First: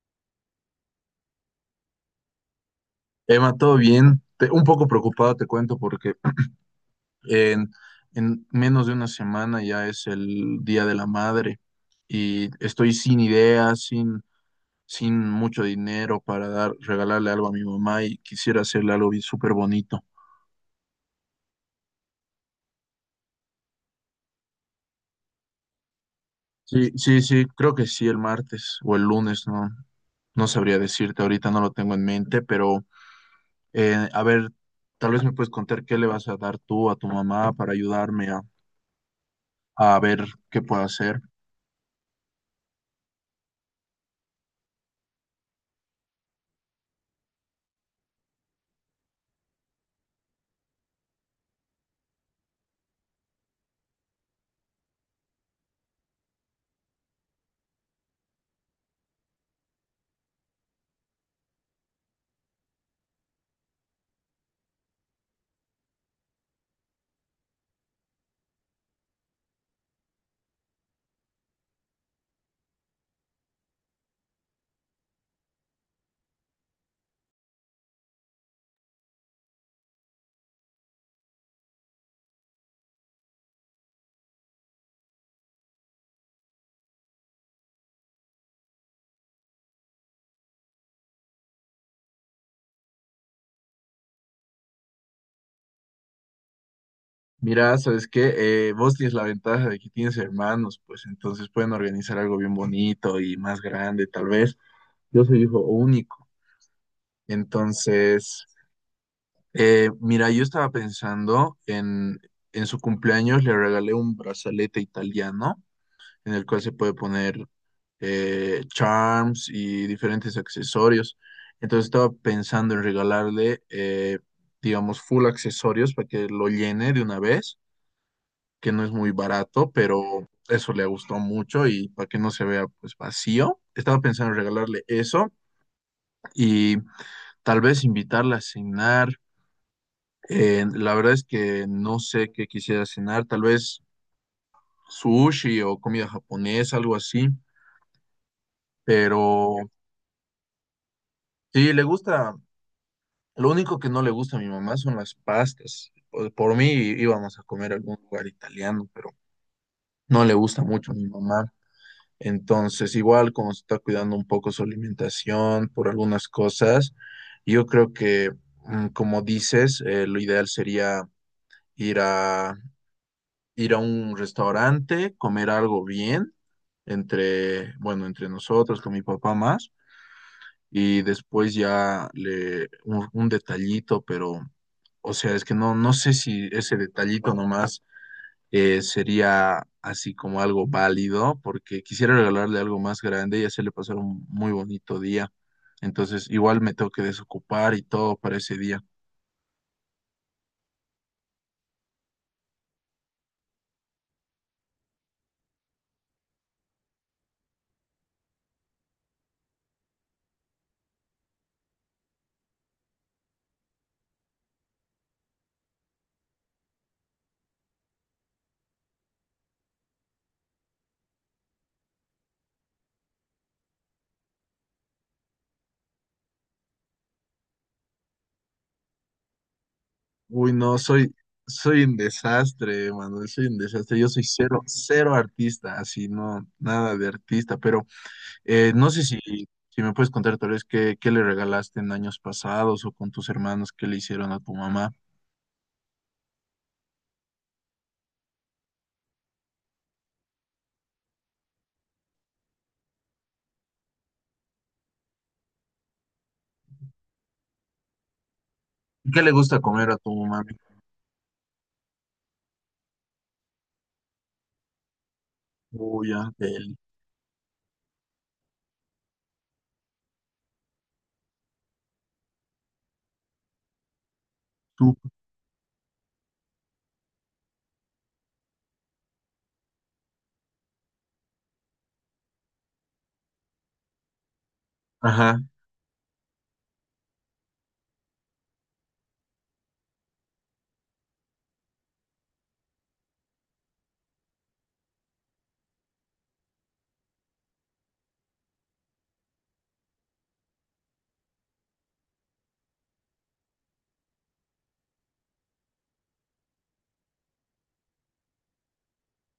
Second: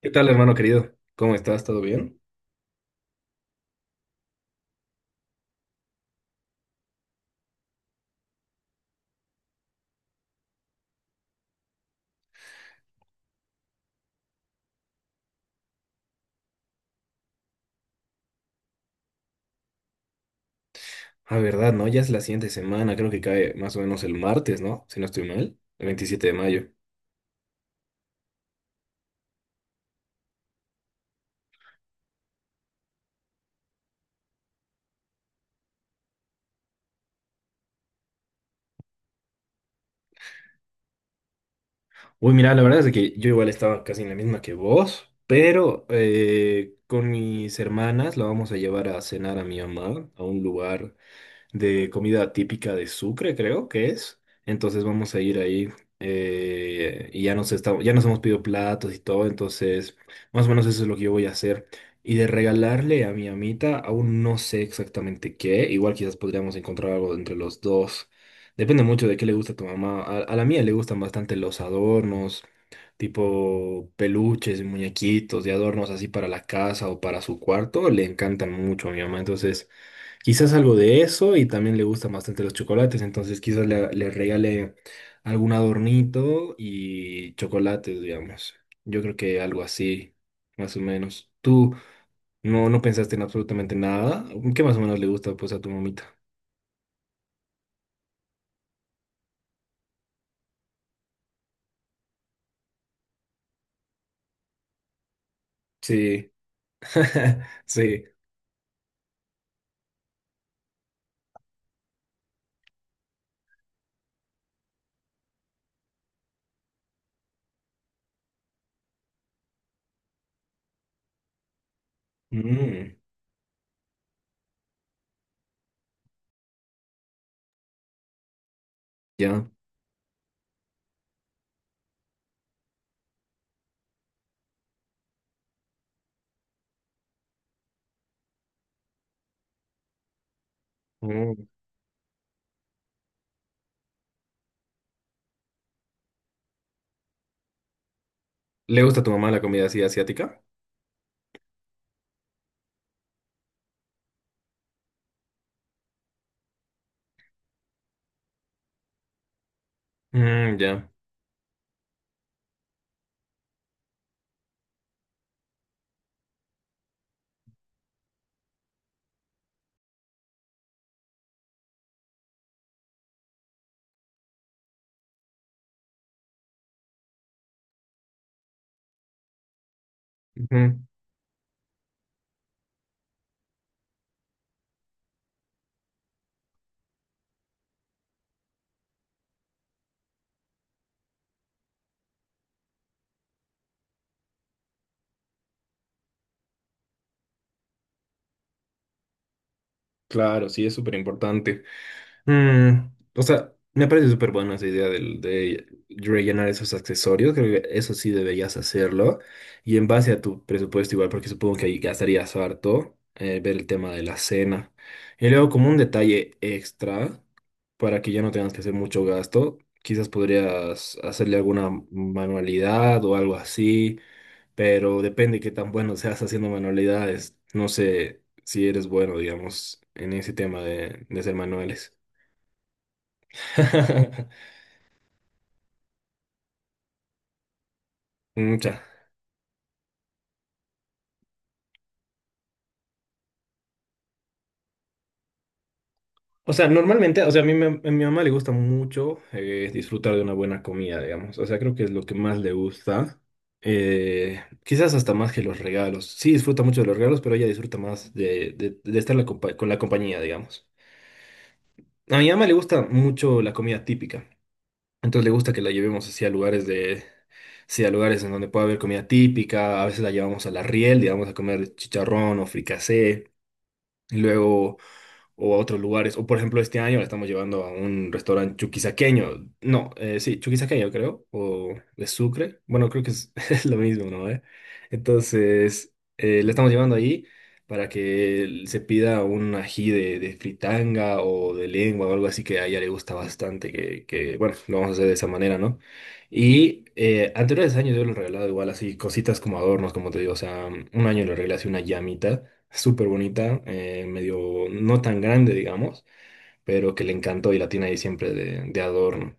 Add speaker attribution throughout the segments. Speaker 1: ¿Qué tal, hermano querido? ¿Cómo estás? ¿Todo bien?
Speaker 2: Emma, todo bien. Un poco preocupado, te cuento, porque en, en menos de una semana ya es el Día de la Madre y estoy sin ideas, sin mucho dinero para dar, regalarle algo a mi mamá y quisiera hacerle algo bien súper bonito.
Speaker 1: Ah, verdad, ¿no? Ya es la siguiente semana, creo que cae más o menos el martes, ¿no? Si no estoy mal, el 27 de mayo.
Speaker 2: Sí, sí, sí, creo que sí, el martes o el lunes, no sabría decirte, ahorita no lo tengo en mente, pero a ver, tal vez me puedes contar qué le vas a dar tú a tu mamá para ayudarme a ver qué puedo hacer.
Speaker 1: Uy, mira, la verdad es de que yo igual estaba casi en la misma que vos, pero con mis hermanas la vamos a llevar a cenar a mi mamá a un lugar de comida típica de Sucre, creo que es. Entonces vamos a ir ahí y ya nos hemos pedido platos y todo, entonces más o menos eso es lo que yo voy a hacer. Y de regalarle a mi amita, aún no sé exactamente qué, igual quizás podríamos encontrar algo entre los dos. Depende mucho de qué le gusta a tu mamá. A la mía le gustan bastante los adornos, tipo peluches y muñequitos de adornos así para la casa o para su cuarto. Le encantan mucho a mi mamá, entonces. Quizás algo de eso y también le gustan bastante los chocolates, entonces quizás le regale algún adornito y chocolates, digamos. Yo creo que algo así, más o menos. ¿Tú no pensaste en absolutamente nada? ¿Qué más o menos le gusta pues a tu mamita?
Speaker 2: Mira, ¿sabes qué? Vos tienes la ventaja de que tienes hermanos, pues entonces pueden organizar algo bien bonito y más grande, tal vez. Yo soy hijo único.
Speaker 1: Sí, sí.
Speaker 2: Entonces, mira, yo estaba pensando en su cumpleaños le regalé un brazalete italiano en el cual se puede poner charms y diferentes accesorios. Entonces estaba pensando en
Speaker 1: Mm,
Speaker 2: regalarle, digamos, full accesorios para que lo llene de una vez que no es muy
Speaker 1: ya.
Speaker 2: barato, pero eso le gustó mucho y para que no se vea pues vacío. Estaba pensando en regalarle eso y tal vez invitarla a cenar. La verdad es
Speaker 1: Mm.
Speaker 2: que no sé qué quisiera cenar, tal vez sushi o comida japonesa, algo así,
Speaker 1: ¿Le gusta a tu mamá la
Speaker 2: pero
Speaker 1: comida así asiática?
Speaker 2: sí, le gusta, lo único que no le gusta a mi mamá son las pastas. Por mí íbamos a comer a algún lugar italiano, pero no le
Speaker 1: Mm,
Speaker 2: gusta
Speaker 1: ya.
Speaker 2: mucho a mi mamá. Entonces, igual como se está cuidando un poco su alimentación por algunas cosas, yo creo que, mm, como dices, lo ideal sería ir a, ir a un restaurante, comer algo bien, bueno, entre nosotros, con mi papá más,
Speaker 1: Ujú.
Speaker 2: y después un detallito, pero, o sea, es que no sé si ese detallito nomás sería así como algo válido, porque quisiera regalarle algo más grande y hacerle pasar un muy bonito día. Entonces, igual me tengo que desocupar y todo para ese día.
Speaker 1: Claro, sí, es súper importante. Mm, o sea, me parece súper buena esa idea de rellenar esos accesorios. Creo que eso sí deberías hacerlo. Y en base a tu presupuesto igual, porque supongo que ahí gastarías harto, ver el tema de la cena. Y luego como un detalle extra, para que ya no tengas que hacer mucho gasto, quizás podrías hacerle alguna manualidad o algo así, pero depende qué tan bueno seas haciendo manualidades. No sé si eres bueno, digamos, en ese
Speaker 2: Uy,
Speaker 1: tema
Speaker 2: no, soy,
Speaker 1: de hacer
Speaker 2: soy
Speaker 1: manuales.
Speaker 2: un desastre, Manuel, soy un desastre. Yo soy cero, cero artista, así, no, nada de artista, pero
Speaker 1: Mm, ya.
Speaker 2: no sé si me puedes contar tal vez qué le regalaste en años pasados o con tus hermanos, qué le hicieron a tu mamá.
Speaker 1: O sea, normalmente, o sea, a mi mamá le gusta mucho disfrutar de una buena comida, digamos. O sea, creo que es lo que más le gusta. Quizás hasta más que los regalos. Sí, disfruta mucho de los regalos, pero ella disfruta más de estar
Speaker 2: ¿Qué le gusta
Speaker 1: con la
Speaker 2: comer a tu
Speaker 1: compañía,
Speaker 2: mamá?
Speaker 1: digamos. A mi mamá le gusta mucho la comida típica. Entonces le gusta que la llevemos
Speaker 2: Uy,
Speaker 1: hacia
Speaker 2: ya,
Speaker 1: lugares
Speaker 2: del
Speaker 1: de, sí, a lugares en donde pueda haber comida típica. A veces la llevamos a la Riel, digamos, a comer chicharrón o fricasé. Luego
Speaker 2: tú.
Speaker 1: o a otros lugares. O por ejemplo, este año la estamos llevando a un restaurante chuquisaqueño. No, sí, chuquisaqueño creo, o de Sucre. Bueno, creo que es, es lo mismo, ¿no? ¿eh?
Speaker 2: Ajá.
Speaker 1: Entonces, la estamos llevando ahí para que se pida un ají de fritanga o de lengua o algo así que a ella le gusta bastante, que bueno, lo vamos a hacer de esa manera, ¿no? Y anteriores años yo le he regalado igual así cositas como adornos, como te digo, o sea, un año le regalé así una llamita súper bonita, medio no tan grande, digamos, pero que le encantó y la tiene ahí siempre de adorno.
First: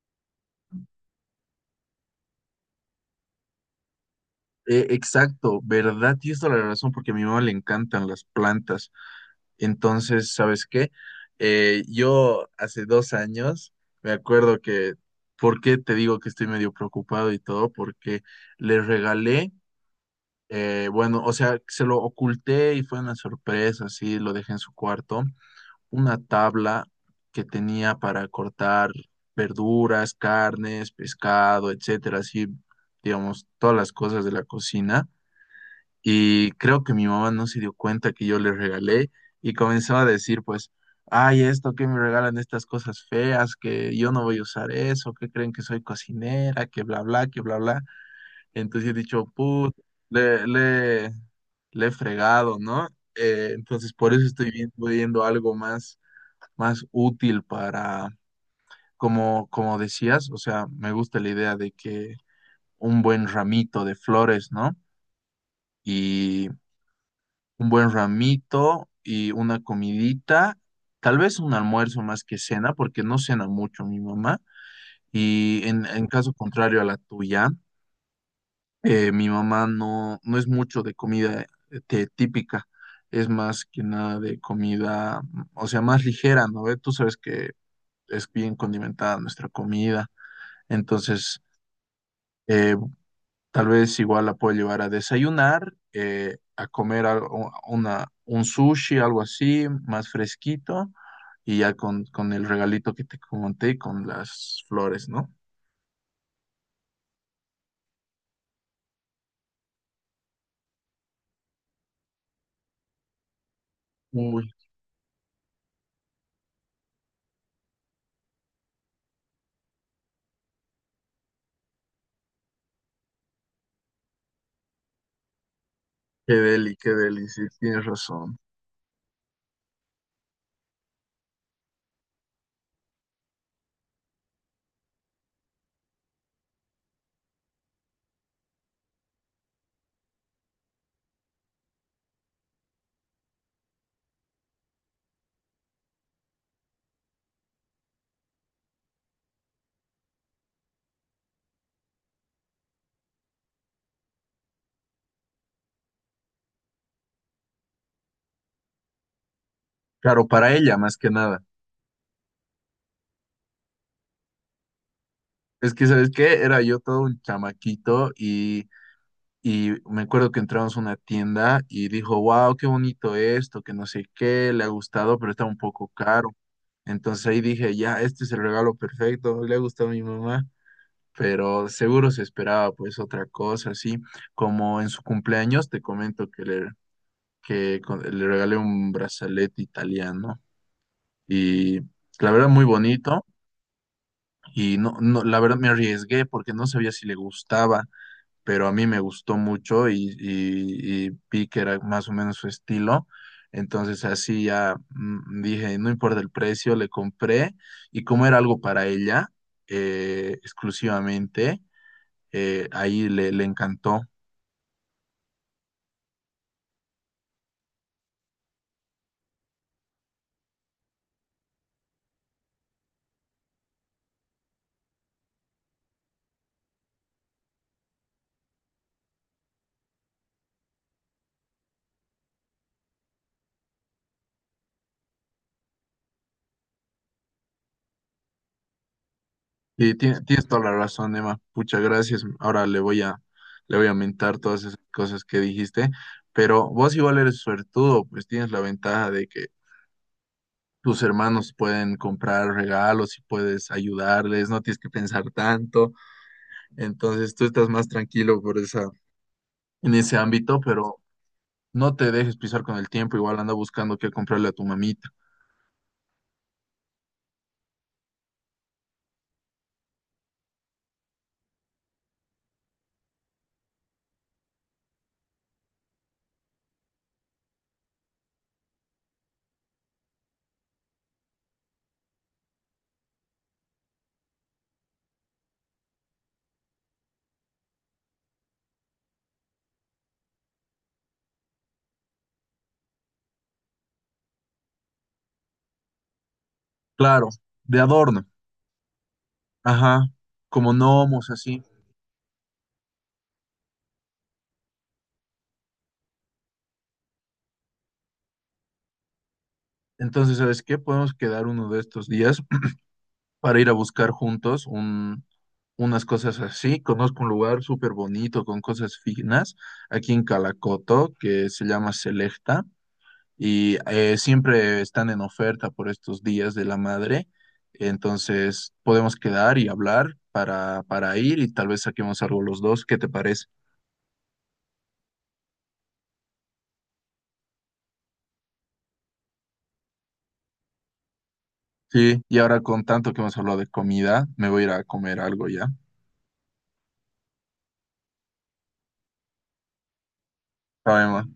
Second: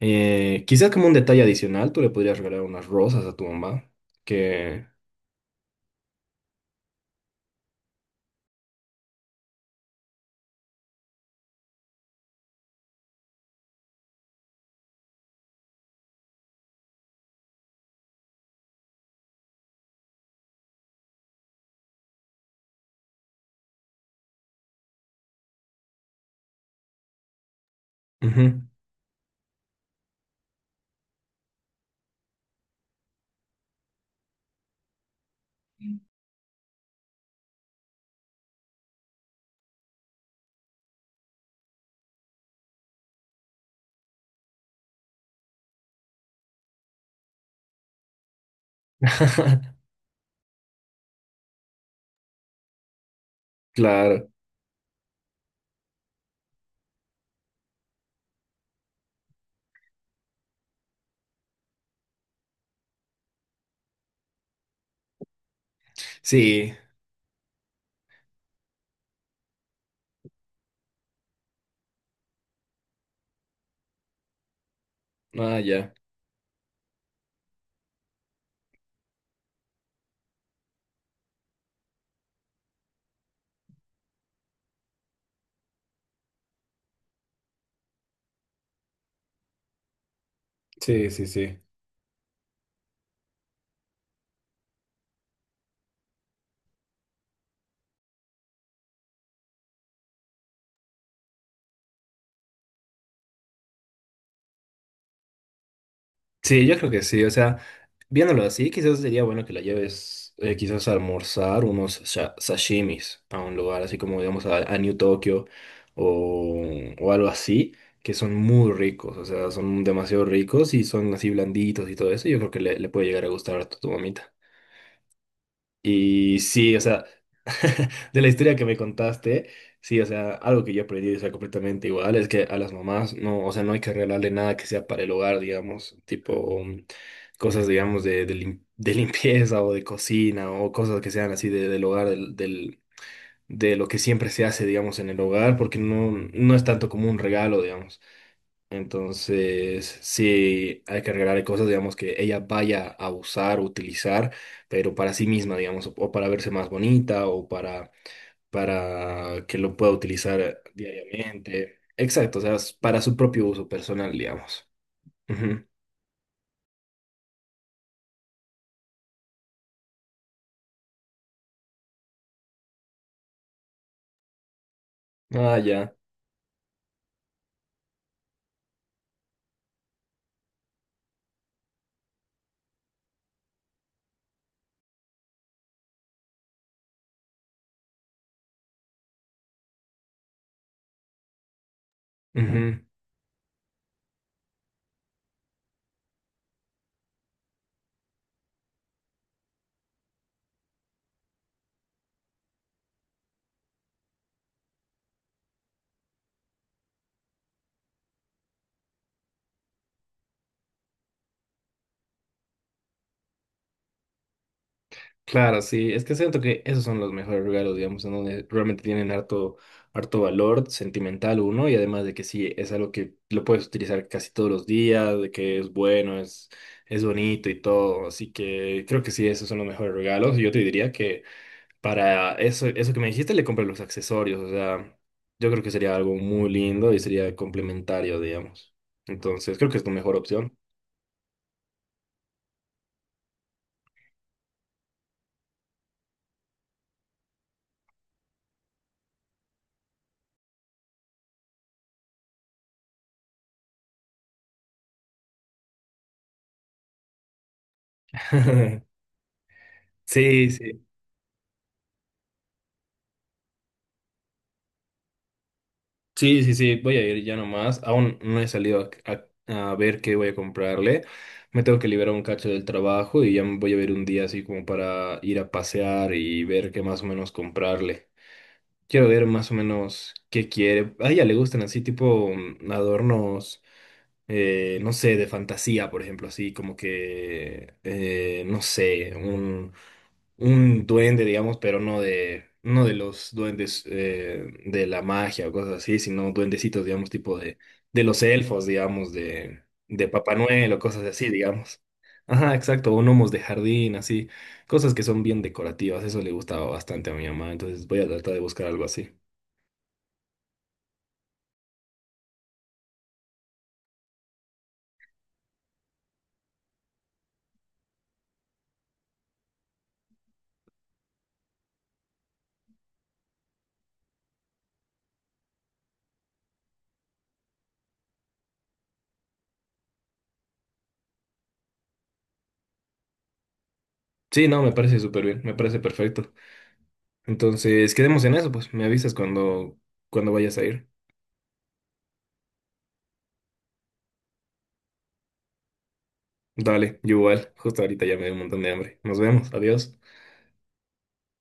Speaker 1: Quizás como un detalle adicional, tú le podrías regalar unas rosas a tu mamá, que.
Speaker 2: Exacto, ¿verdad? Tienes toda la razón porque a mi mamá le encantan las plantas. Entonces, ¿sabes qué? Yo hace 2 años me acuerdo ¿por qué te digo que estoy medio preocupado y todo? Porque le regalé, bueno, o sea, se lo oculté y fue una sorpresa, sí, lo dejé en su cuarto, una tabla que tenía para
Speaker 1: Ujú.
Speaker 2: cortar verduras, carnes, pescado, etcétera, así, digamos, todas las cosas de la cocina. Y creo que mi mamá no se dio cuenta que yo le regalé y comenzó a decir, pues, ay, esto que me regalan estas cosas feas, que yo no voy a usar eso, que creen que soy cocinera, que bla, bla, que bla, bla. Entonces he dicho, put, le, le, le he fregado, ¿no? Entonces por
Speaker 1: Claro,
Speaker 2: eso estoy viendo algo más, más útil para, como decías, o sea, me gusta la idea de que un buen ramito de flores, ¿no?
Speaker 1: sí,
Speaker 2: Un buen ramito y una comidita, tal vez un almuerzo más que cena, porque no cena mucho mi mamá.
Speaker 1: ah,
Speaker 2: Y en,
Speaker 1: ya.
Speaker 2: en caso contrario a la tuya, mi mamá no es mucho de comida este, típica, es más que nada de comida, o sea, más ligera, ¿no? ¿Ve? Tú sabes que es bien condimentada nuestra comida,
Speaker 1: Sí, sí,
Speaker 2: entonces...
Speaker 1: sí.
Speaker 2: eh, Tal vez igual la puedo llevar a desayunar, a comer un sushi, algo así, más fresquito, y ya con el regalito que te comenté, con las flores, ¿no?
Speaker 1: Sí, yo creo que sí, o sea, viéndolo así, quizás sería bueno que la lleves quizás a almorzar unos sashimis a un lugar así como digamos
Speaker 2: Uy,
Speaker 1: a New Tokyo o, o algo así, que son muy ricos, o sea, son demasiado ricos y son así blanditos y todo eso, yo creo que le puede llegar a gustar a tu mamita. Y sí, o
Speaker 2: qué
Speaker 1: sea,
Speaker 2: deli, sí, tienes
Speaker 1: de la
Speaker 2: razón.
Speaker 1: historia que me contaste, sí, o sea, algo que yo aprendí, o sea, completamente igual, es que a las mamás no, o sea, no hay que regalarle nada que sea para el hogar, digamos, tipo mm, cosas, digamos, de limpieza o de cocina o cosas que sean así del hogar, de lo que siempre se hace, digamos, en el hogar, porque no, no es tanto como un regalo, digamos. Entonces, sí, hay que regalarle cosas, digamos, que ella vaya a usar, utilizar, pero para sí misma, digamos, o para verse más bonita o para que lo pueda
Speaker 2: Claro, para
Speaker 1: utilizar
Speaker 2: ella más que nada.
Speaker 1: diariamente. Exacto, o sea, es para su propio uso personal, digamos. Ujú.
Speaker 2: Es que, ¿sabes qué? Era yo todo un chamaquito y me acuerdo que entramos a una tienda y dijo, wow, qué bonito esto, que no sé qué, le ha gustado, pero está
Speaker 1: Ah,
Speaker 2: un poco
Speaker 1: ya.
Speaker 2: caro. Entonces ahí dije, ya, este es el regalo perfecto, le ha gustado a mi mamá, pero seguro se esperaba pues otra cosa, así como en su cumpleaños, te comento que le regalé un brazalete italiano y la verdad muy
Speaker 1: Ujú.
Speaker 2: bonito y no, la verdad me arriesgué porque no sabía si le gustaba, pero a mí me gustó mucho y, y vi que era más o menos su estilo. Entonces así ya mm, dije, no importa el precio, le compré y como era algo para ella exclusivamente, ahí le encantó.
Speaker 1: Claro, sí, es que siento que esos son los mejores regalos, digamos, en donde realmente tienen harto, harto valor sentimental uno, y además de que sí, es algo que lo puedes utilizar casi todos los días, de que es bueno, es bonito y todo, así que creo que sí, esos son los mejores regalos, y yo te diría que para eso, eso que me dijiste, le compras los accesorios, o sea, yo creo que sería algo muy lindo y sería complementario, digamos, entonces creo que es tu
Speaker 2: Y
Speaker 1: mejor
Speaker 2: tienes
Speaker 1: opción.
Speaker 2: toda la razón, Emma. Muchas gracias. Ahora le voy a mentar todas esas cosas que dijiste. Pero vos igual eres suertudo, pues tienes la ventaja de que tus hermanos pueden comprar regalos y puedes ayudarles, no tienes que pensar tanto. Entonces tú estás más tranquilo en ese
Speaker 1: Sí,
Speaker 2: ámbito,
Speaker 1: sí,
Speaker 2: pero no te dejes pisar con el tiempo. Igual anda buscando qué comprarle a tu mamita.
Speaker 1: sí, sí, sí, voy a ir ya nomás. Aún no he salido a, a ver qué voy a comprarle. Me tengo que liberar un cacho del trabajo y ya me voy a ver un día así como para ir a pasear y ver qué más o menos comprarle. Quiero ver más o menos qué quiere. A ella le gustan así tipo mm, adornos, no sé, de fantasía, por ejemplo, así como que, no sé, un duende, digamos, pero no de los duendes de la magia o cosas así, sino duendecitos, digamos,
Speaker 2: Claro,
Speaker 1: tipo
Speaker 2: de
Speaker 1: de los
Speaker 2: adorno.
Speaker 1: elfos, digamos,
Speaker 2: Ajá,
Speaker 1: de Papá Noel
Speaker 2: como
Speaker 1: o cosas así,
Speaker 2: gnomos, así.
Speaker 1: digamos. Ajá, exacto, o gnomos de jardín, así, cosas que son bien decorativas, eso le gustaba bastante a mi mamá, entonces voy a tratar de buscar algo así.
Speaker 2: Entonces, ¿sabes qué? Podemos quedar uno de estos días para ir a buscar juntos unas cosas así. Conozco un lugar súper bonito con cosas finas aquí en Calacoto que se llama Selecta. Y siempre están en oferta por estos días de la madre. Entonces podemos quedar y hablar para ir y tal vez saquemos algo los dos. ¿Qué te parece?
Speaker 1: Sí, no, me parece súper bien, me parece perfecto. Entonces, quedemos en eso, pues, me avisas cuando, cuando vayas a ir.
Speaker 2: Sí, y ahora con tanto que hemos hablado de comida, me voy a ir a comer algo ya.
Speaker 1: Dale, yo igual, justo ahorita ya me dio un montón de hambre. Nos vemos, adiós.
Speaker 2: Chao, Emma.